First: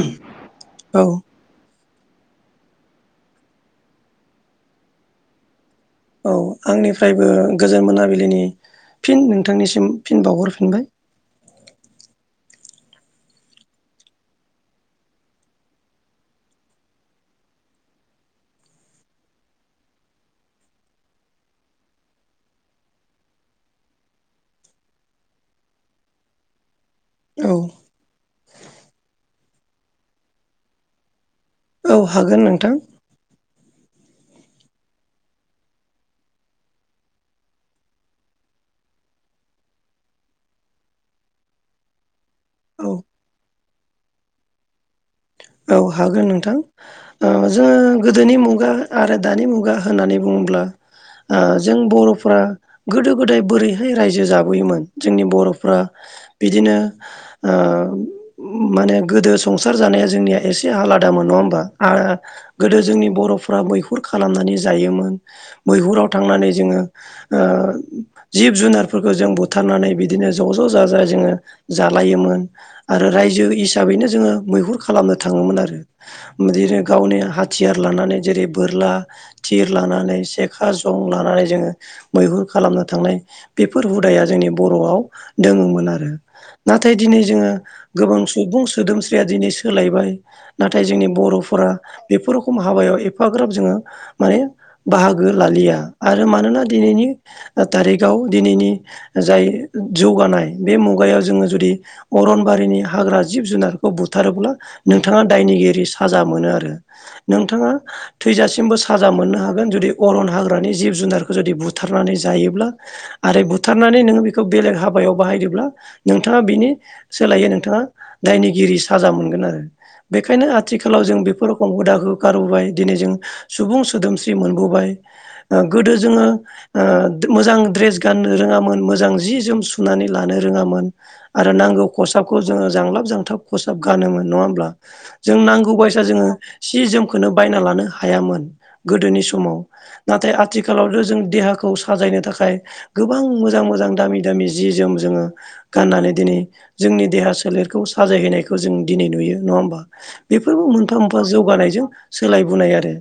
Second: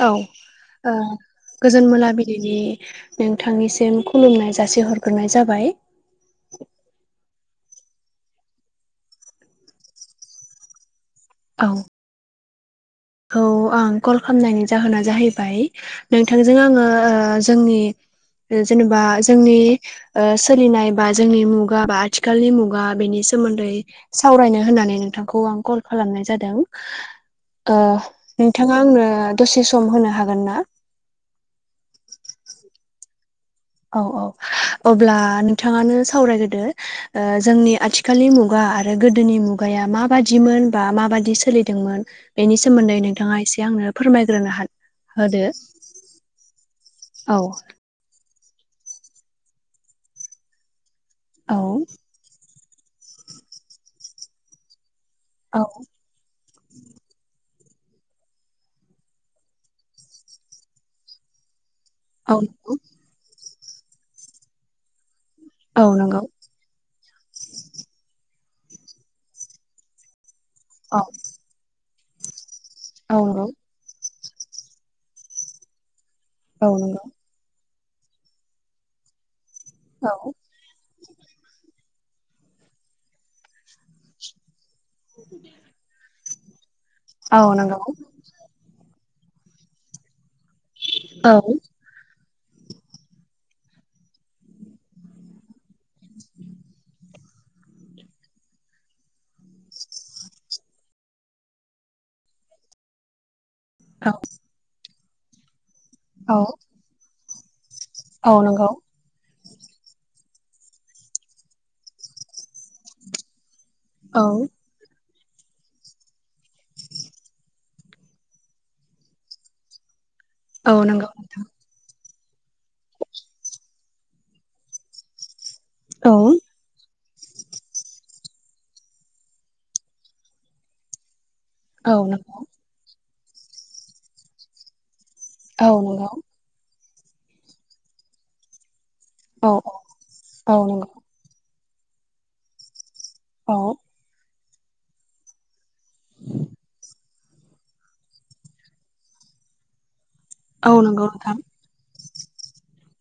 औ औ ओ गोजोन मोनाबिलिनि नोंथांनिसिम खुलुमनाय जासिहरग्रोनाय जाबाय। औ आंनिफ्रायबो गोजोन मोनाबिलिनि फिन नोंथांनिसिम फिन बावहरफिनबाय। औ खौ आं कल खालामनायनि जाहोना जाहैबाय नोंथांजों आङो ओ जोंनि जेनेबा जोंनि ओ सोलिनाय बा जोंनि मुगा बा आथिखालनि मुगा बेनि सोमोन्दै सावरायनो होननानै नोंथांखौ आं कल खालामनाय जादों। औ ओ नोंथाङा आंनो दसे सम होनो हागोन ना? औ हागोन नोंथां। औ औ अब्ला नोंथाङानो सावरायग्रोदो। ओ जोंनि आथिखालनि मुगा आरो गोदोनि मुगाया माबादिमोन बा माबादि सोलिदोंमोन। बेनि औ सोमोन्दै नोंथाङा एसे आंनो फोरमायग्रोनो [unintelligible] होदो औ हागोन नोंथां ओ औ जोङो गोदोनि मुगा आरो दानि मुगा होननानै बुङोब्ला ओ औ जों बर'फ्रा गोदो गोदाय बोरैहाय रायजो जाबोयोमोन जोंनि बर'फ्रा बिदिनो ओ माने गोदो संसार जानाया जोंनिया एसे आलादामोन नङा होमबा आ औ गोदो जोंनि बर'फ्रा मैहुर खालामनानै जायोमोन। औ मैहुराव नंगौ थांनानै जोङो ओ जिब जुनारफोरखौ जों बुथारनानै बि बिदिनो ज' ज' जा जा औ जोङो जालायोमोन आरो रायजो नंगौ इस दा बैनो जोङो मैहुर खालामनो थाङोमोन आरो औ बिनो नंगौ गावनि हा थियार लानानै जेरै बोरला थिर लानानै से [unintelligible] खा जं लानानै जोङो मैहुर खालामनो थांनाय बेफोर हुदाया जोंनि [unintelligible] बर'आव दोङोमोन आरो नाथाय दिनै औ जोङो नंगौ गोबां सुबुं सोदोमस्रिया दिनै सोलायबाय। नाथाय जोंनि औ औ नंगौ बर'फोरा बेफोर रखम हाबायाव एफाग्राब जोङो माने बाहागो लालिया। आरो मानोना दिनैनि थारिखाव दिनैनि जाय जौगानाय बे मुगायाव जोङो जुदि अरनबारिनि हाग्रा जिब जुनाद खौ बुथारोब्ला नोंथाङा दायनिगिरि साजा औ मोनो आरो नोंथाङा औ नंगौ थैजासिमबो सा साजा मोननो हागोन जुदि अरन हाग्रानि जिब जुनारखौ जुदि बुथारनानै जायोब्ला। आरो बुथारनानै औ नोङो बेखौ बेलेग हाब बायाव बाहायदोंब्ला नोंथाङा बिनि सोलायै नोंथाङा दायनिगिरि साजा मोनगोन आरो। बेखायनो औ आथिखालाव नंगौ जों बेफोर हुदाखो गारबोबाय दिनै जों सुबुं सोदोमस्रि मोनबोबाय। ओ गोदो औ जोङो ओ मोजां द्रेस गाननो रोङामोन मोजां जि जोम सुनानै लानो रोङामोन। आरो नांगौ औ नंगौ खसाबखौ जोङो जांलाब जांथाब खसाब गानोमोन नङा होमब्ला? जों औ नांगौ बायसा नंगौ जोङो सि जोमखोनो बायना लानो हायामोन गोदोनि [unintelligible] औ समाव नाथाय औ नंगौ आथिखालावथ' जों देहाखौ साजायनो थाखाय गोबां औ मोजां मोजां दामि दामि जि जोम जोङो गाननानै दिनै जोंनि देहा सोलेरखौ साजायहैनायखौ जों दिनै नुयो नङा होम बेफोरबो औ मोनफा नंगौ मोनफा नोंथां जौगानायजों सोलायबोनाय आरो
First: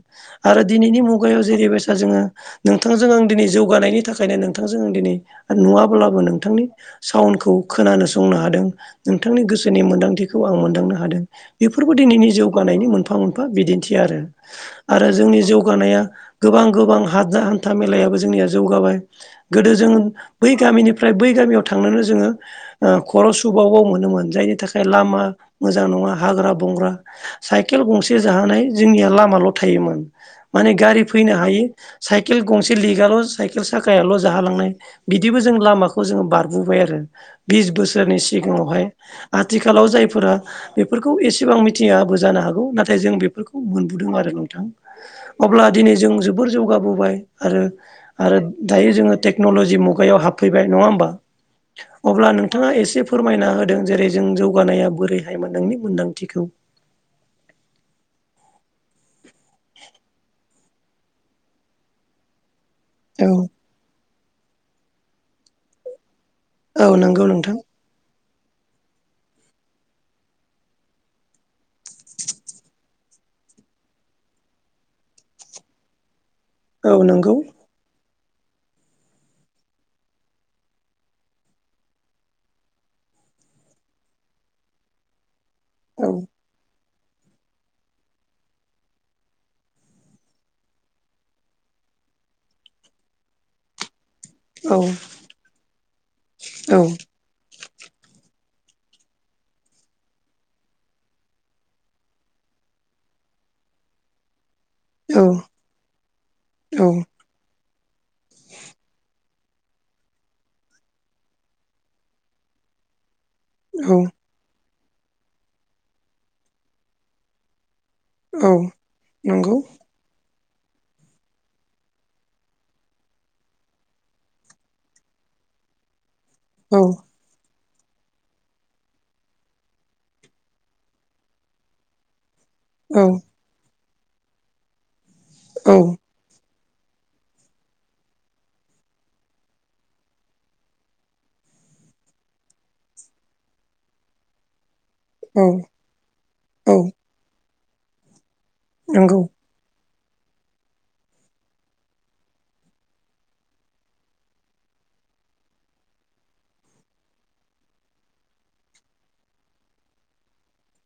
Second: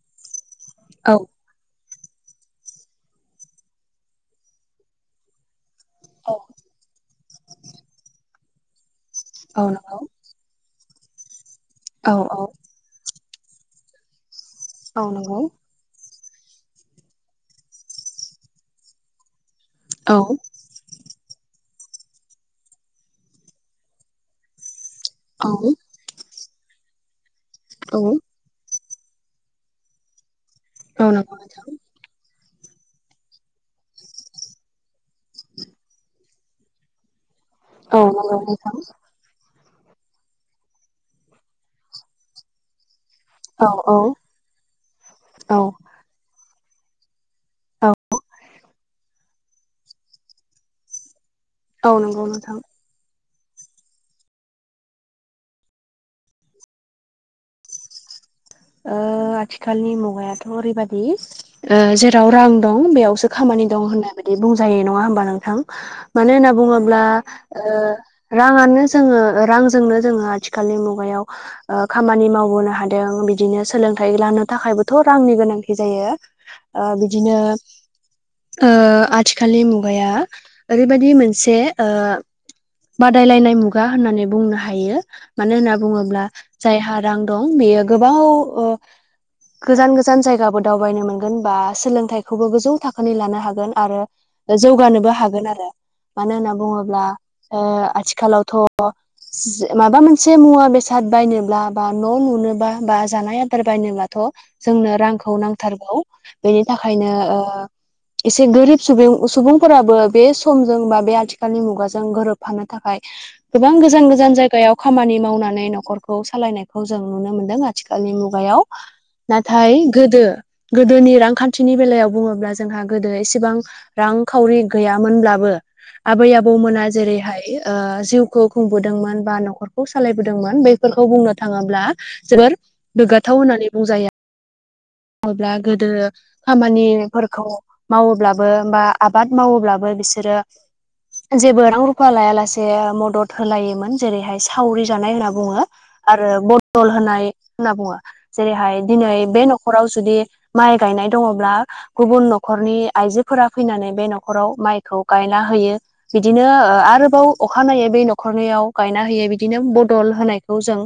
आरो दिनैनि औ मुगायाव जेरैबायासा जोङो नोंथांजों आं दिनै जौगानायनि थाखायनो नोंथांजों आं दिनै नुवा‌ अब्लाबो औ नोंथांनि साउन्डखौ खोनानो संनो हादों नोंथांनि औ गोसोनि नंगौ मोन्दांथि बेखौ आं मोनदांनो हादों बेफोरबो औ दिनैनि औ जौगानायनि मोनफा मोनफा बिदिन्थि आरो। औ आरो नंगौ जोंनि जौगानाया गोबां गोबां [unintelligible] हान्था मेलायाबो जोंनिया जौगाबाय। गोदो जों औ बै गामिनिफ्राय बै गामियाव थांनानै जोङो ओ खर' सुबाव बाव मोनोमोन जायनि थाखाय लामा औ मोजां नङा हाग्रा बंग्रा साइकेल औ गंसे जाहोनाय जोंनिया लामाल' थायोमोन माने गारि औ नंगौ फैनो हायि। नोंथां साइकेल गंसे लिगाल' साइकेल साखायाल' जाहालांनाय बिदिबो जों लामाखौ जोङो बारबोबाय आरो बिस औ बोसोरनि नंगौ नोंथां सिगाङावहाय आथिखालाव जायफोरा बेफोरखौ एसेबां मिथियाबो जानो हागौ नाथाय जों बे बेफोरखौ औ औ मोनबोदों आरो नोंथां। अब्ला औ दिनै जों जोबोर जौगाबोबाय आरो आरो दायो जोङो टेक्न'लजि मुगायाव हाबफैबाय नङा होमबा। औ नंगौ अब्ला नोंथां नोंथाङा एसे फोरमायना होदों जेरै जों जौगानाया बोरैहायमोन नोंनि मोन्दांथिखौ। ओ आथिखालनि मुगायाथ' ओरैबादि ओ जेराव रां दं बेयावसो औ खामानि दं होननाय बायदि बुंजायो नङा होमबा नोंथ। ां मानो होनना औ बुङोब्ला नंगौ नोंथां ओ राङानो जोङो रांजोंनो जोङो आथिखालनि मुगायाव ओ खामानि मावबोनो हादों बि‌ दिनो सोलोंथाइ लानो थाखायबोथ' रांनि गोनांथि जायो। ओ औ नंगौ बिदिनो ओ आथिखालनि मुगाया ओरैबायदि मोनसे ओ बादायलायनाय मुगा होननानै बुंनो हायो। मानो होनना औ बुङोब्ला जायहा रां दं बेयो गोबां ओ गोजान गोजान जायगाबो दावबायनो मोनगोन बा सोलोंथाइखौबो गोजौ थाखोनि लानो हागोन आरो औ जौगानोबो हागोन आर। ो मानो होनना औ बुङोब्ला ओ आथिखालावथ' माबा मोनसे मुवा बेसाद बायनोब्ला बा न' लुनोबा बा जानाय आदार बायनोब्लाथ' जोंनो रांखौ नांथारगौ। बेनि औ थाखायनो ओ एसे गोरिब सुबुं सुबुंफोराबो बे समजों बा बे आथिखालनि मुगाजों गोरोबफानो थाखाय गोबां औ गोजान गोजान जायगायाव खामानि मावनानै नखरखौ सालायनायखौ जों नुनो मोनदों आ थिखालनि औ मुगायाव। नंगौ नाथाय गोदो गोदोनि रांखान्थिनि बेलायाव बुङोब्ला जोंहा गोदो एसेबां रांखावरि गैयामोनब्लाबो आबै औ आबौमोना जेरैहाय ओ जिउखौ खुंबोदोंमोन बा नखरखौ सालायबोदोंमोन बैफोरखौ बुंनो थाङोब्ला जोबोर औ गोग्गाथाव होननानै बुंजाया [unintelligible] ब्ला औ गोदो खामानिफोरखौ मावोब्लाबो बा आबाद मावोब्लाबो बिसोरो जेबो रां रुफा लायालासे मदद होलायोमोन। जेरैहाय सावरि जानाय होनना औ बुङो आरो औ बदल होनाय होनना बुङो। जेरैहाय दिनै नंगौ बे नखराव जुदि माइ गायनाय दङब्ला गुबुन नखरनि आइजोफोरा फैनानै बे नखराव माइखौ गायना होयो। बिदिनो ओ आरोबाव अखानायै बै न'खरनियाव गायना होयै बिदिनो बदल होनायखौ जों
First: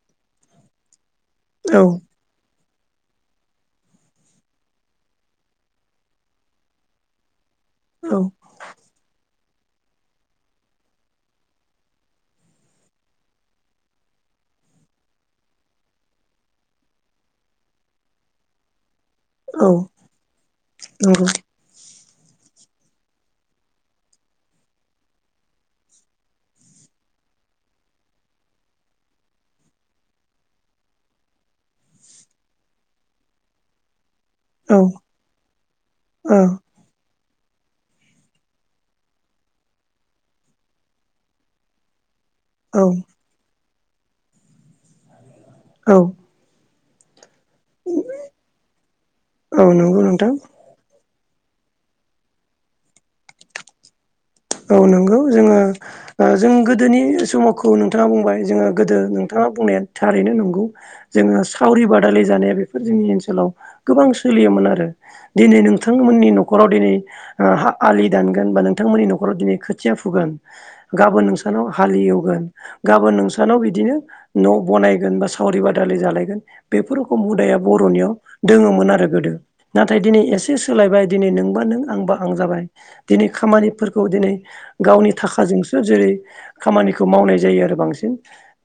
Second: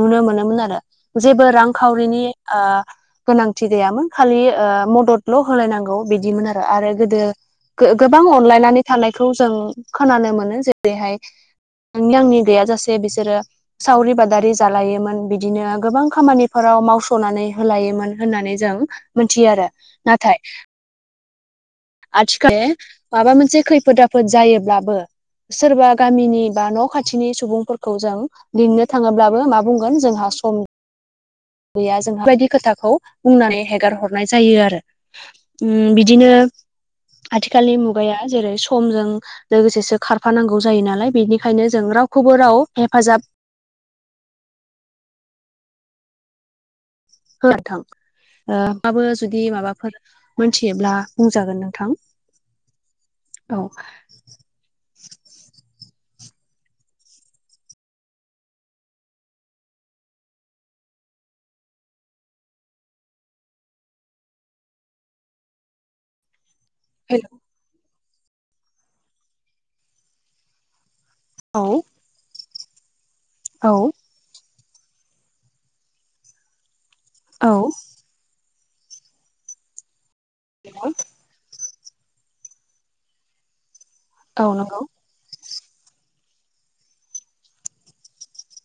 नुनो मोनोमोन आरो। जेबो औ रांखावरिनि ओ गोनांथि गैयामोन खालि ओ मददल' होलायनांगौ बिदिमोन आरो। आरो गोदो औ गो-गोबां अनलायनानै थानायखौ जों खोनानो मोनो जेरैहाय नोंनि आंनि गैयाजासे बिसोरो सावरि बादारि जालायोमोन बिदिनो गोबां खामानिफोराव मावस'नानै होलायोमोन होननानै जों मोन्थियो आरो। नाथाय औ। आथिखाल [unintelligible] माबा मोनसे खैफोद आफोद जायोब्लाबो सोरबा गामिनि बा न' खाथिनि सुबुंफोरखौ जों लिंनो थाङोब्लाबो मा बुंगोन जोंहा सम गैया जों बेफोरबायदि खोथाखौ बुंनानै हेगारहर नाय जायो औ आरो। उम बिदिनो औ आथिखालनि मुगाया जेरै समजों लोगोसेसो खारफानांगौ जायो नालाय बेनिखायनो जों रावखौबो राव औ हेफाजाब औ। होआथां ओ नोंथांआबो जुदि माबाफोर नंगौ नोंथां मोन्थि योब्ला बुंजागोन नोंथां औ। औ नोंगौ जोङो ओ जों गोदोनि समावखौ नोंथाङा बुंबाय जोङो गोदो नोंथाङा बुंनाया थारैनो नंगौ। जोङो सावरि बादालि जानाया बेफोर जोंनि ओनसोलाव गोबां सोलियोमोन आरो। दिनै नोंथांमोननि न'खराव दिनै। हेल' आलि दानगोन, बा नोंथांमोननि न'खराव दिनै खोथिया फुगोन, गाबोन नों नाव औ हालएवगोन गाबोन नोंसानाव औ बिदिनो न' बानायगोन बा सावरि बादालि जालायगोन बेफोर रखम औ हुदाया बर'नियाव दोङोमोन आरो गोदो नाथाय दिनै एसे सोलायबाय दिनै नोंबा नों आंबा आं जाबाय दिनै खामानिफोरखौ दिनै औ नंगौ गावनि थाखाजोंसो जेरै- खामानिखौ मावनाय जायो आरो बांसिन।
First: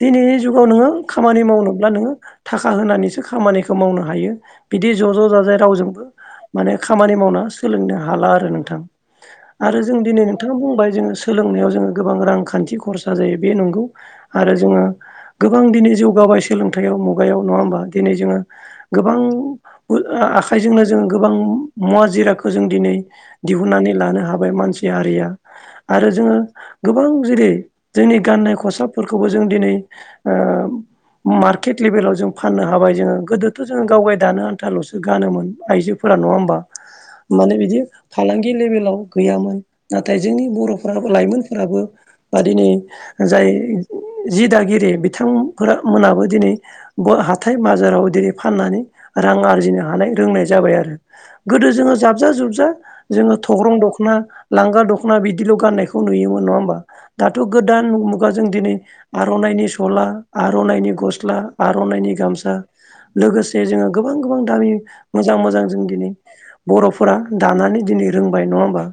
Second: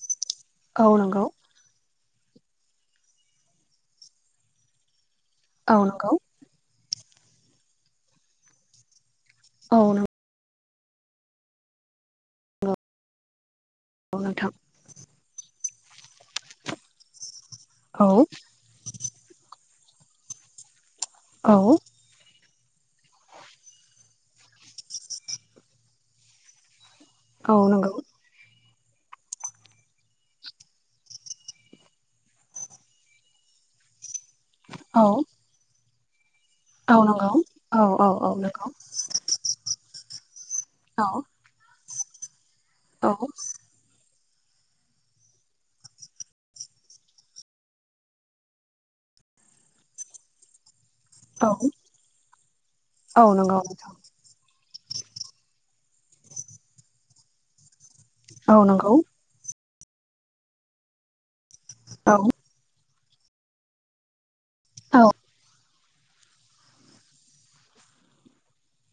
दिनैनि जुगाव नोङो औ नंगौ खामानि मावनोब्ला नोङो थाखा होनानैसो खामानिखौ मावनो हायो। बिदि ज' ज' जाजाय औ रावजोंबो नंगौ माने खामानि मावना सोलोंनो हाला आरो नोंथां आरो औ जों नंगौ दिनै नोंथाङा बुंबाय जोङो सोलोंनायाव जोङो गोबां रांखान्थि खरसा जायो बे नंगौ। नोंथां आरो जोङो गोबां दिनै जौगाबाय सोलोंथाइयाव मुगायाव नङा होमबा। दिनै औ जोङो गोबां आ आखाइजोंनो जोङो गोबां औ मुवा जिरादखौ जों दिनै दिहुननानै लानो हाबाय मानसि हारिया आरो जोङो गोबां जेरै औ नंगौ जोंनि गाननाय खसाबफोरखौबो जों दिनै मार्केट लेभेलाव जों फाननो हाबाय जोंङो। गोदोथ' जों गावगाय दानो दा ल'सो औ गानोमोन आइजोफोरा नङा होमबा। औ नंगौ माने बिदि औ औ फालांगि नंगौ लेबेलाव गैयामोन। नाथाय जोंनि औ बर'फोराबो लाइमोनफोराबो बा दिनै औ जाय जि दागिरि बिथांफोर मोनाबो दिनै हाथाय बाजाराव दिनै फाननानै रां आरजिनो हानाय रोंनाय जाबाय आरो। औ गोदो जोङो जाबजा जुबजा औ जोङो नंगौ नोंथां थग्रं-दख'ना। लांगा दख'ना बिदिल' गाननायखौ नुयोमोन नङा होमबा। दाथ' गोदान मुगा जों औ दिनै। नंगौ आर'नाइनि सला, आर'नाइनि गस्ला, आर'नाइनि औ गामसा लोगोसे जे जोङो गोबां गोबां दामि औ मोजां मोजां जों दिनै बर'फोरा दानानै दिनै रोंबाय नङा होमबा।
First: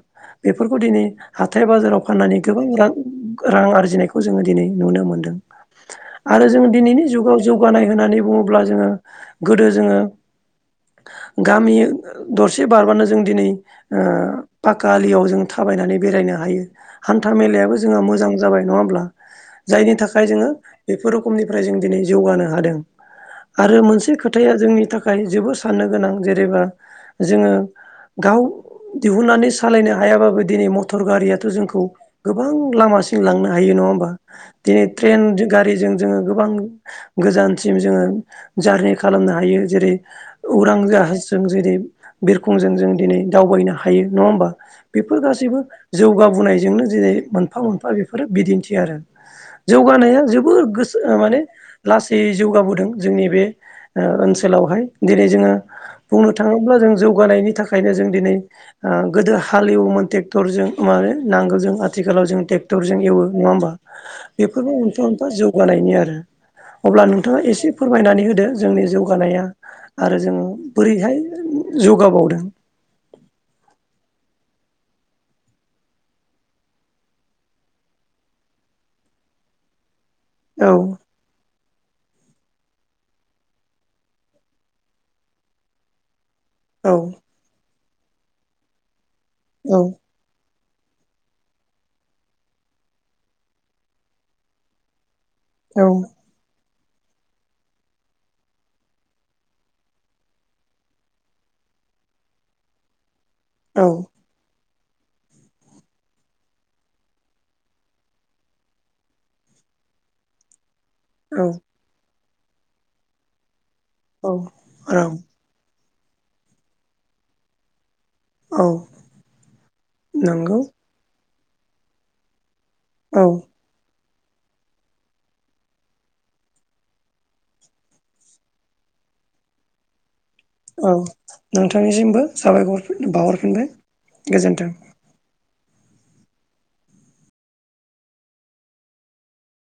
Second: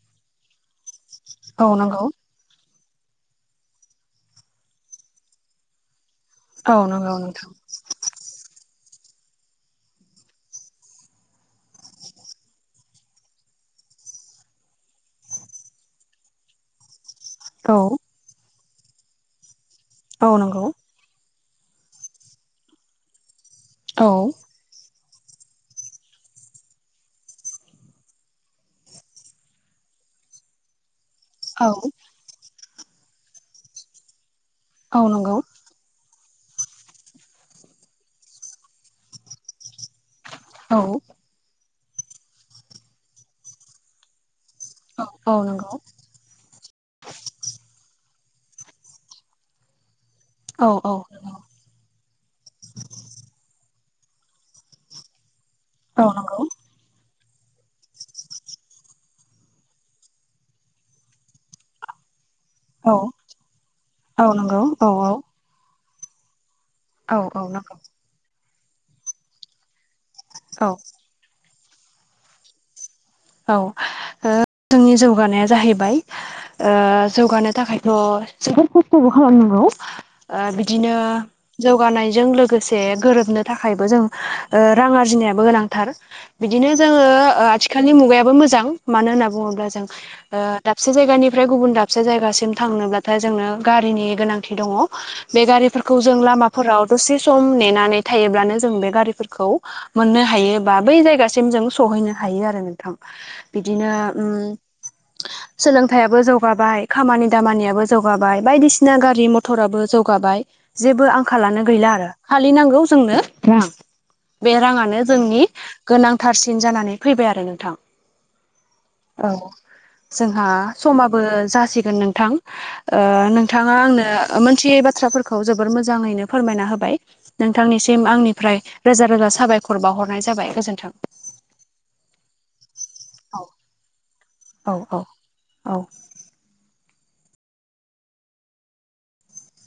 बेफोरखौ दिनै हाथाय औ बाजाराव नंगौ फाननानै गोबां रां रां आरजिनायखौ जोङो दिनै नुनो मोन्दों आरो जों औ दिनैनि नंगौ जुगाव जौ नोंथां जौगानाय होननानै बुङोब्ला जोङो गोदो जोङो गामि दरसे बारबानो जों दिनै ओ पाका आलियाव जों थाबायनानै बेरायनो हायो। हान्था औ मेलायाबो जोंहा मोजां जाबाय नङा होमब्ला। जायनि थाखाय औ जोङो नंगौ बेफोर रोखोमनिफ्राय जों दिनै जौगानो हादों। आरो मोनसे औ खोथाया जोंनि थाखाय जोबोद साननो गोनां जेरेबा जोङो गाव दिहुननानै सालायनो हायाबाबो दिनै मटर गारियाथ' औ जोंखौ गोबां लामासिम लांनो हायो नङा होमबा। दिनै औ ट्रेन नंगौ जो गारिजों जोङो गोबां गोजानसिम जोङो जारनि खालामनो हायो। जेरै- औ उरां जाहाजजों जेरै बिरखंजों जों दिनै दावबायनो हायो नङा होमबा? बेफोर औ गासैबो जो नंगौ जौगाबोनायजोंनो जेरै मोनफा मोनफा बेफोरो बिदिन्थि आरो। जौगानाया जोब बोद औ औ गोसोआ माने लासै जौगाबोदों जोंनि बे ओ ओनसोलावहाय। दिनै जोङो औ बुंनो नंगौ थाङोब्ला जों जौगानायनि थाखायनो जों दिनै ओ गोदो हालेवोमोन ट्रेक्टरजों माने नांगोलजों आथिखालाव जों टे्क्टर औ डक्टरजों एवो नङा होमबा। औ नंगौ बेफोरबो औ मोननफा मोनफा जौगानायनि आरो। अब्ला औ नोंथाङा औ एसे नंगौ फोरमायनानै होदो जोंनि जौगानाया। आरो जोङो औ बोरैहाय जौगाबावदों। औ ओ जोंनि जौगानाया जाहैबाय ओ जौगानो थाखायथ' जोबोद खस्थ'बो खालामनांगौ। ओ औ बिदिनो जौगानायजों लोगोसे गोरोबनो थाखायबो जों ओ रां आरजिनायाबो गोनांथार। बिदिनो औ जोङो ओ आथिखालनि मुगायाबो मोजां। मानो होनना बुङोब्ला औ जों ओ दाबसे जायगानिफ्राय गुबुन दाबसे जायगासिम थांनोब्लाथाय जोंनो गारिनि गोनांथि दङ'। बे औ गारिफोरखौ जों लामाफोराव दसे सम नेनानै थायोब्लानो जों बे गारिफोरखौ मोननो हायो बा बै जायगासिम जों सहैनो हायो आरो नोंथां औ बिदिनो ओम। सोलोंथाइयाबो जौगाबाय खामानि दामानियाबो जौगाबाय, बायदिसिना गारि मथ टराबो जौगाबाय जेबो औ आंखालानो गैला आरो। खालि नांगौ जोंनो रां। औ बे राङानो औ जोंनि गोनांथारसिन जानानै फैबाय आरो नोंथां। औ औ जोंहा नंगौ समाबो जासिगोन नोंथां। ओ औ नोंथाङा आंनो मोनथियै बाथ्राफोरखौ जोबोर मोजाङैनो फोरमायना होबाय। नोंथांनिसिम आंनिफ्राय रोजा रोजा साबायखर बावाहरनाय जाबाय। गोजोन्थों औ नोंथांनिसिमबो साबायखर औ बावहरफिनबाय गोजोन्थों। औ औ औ।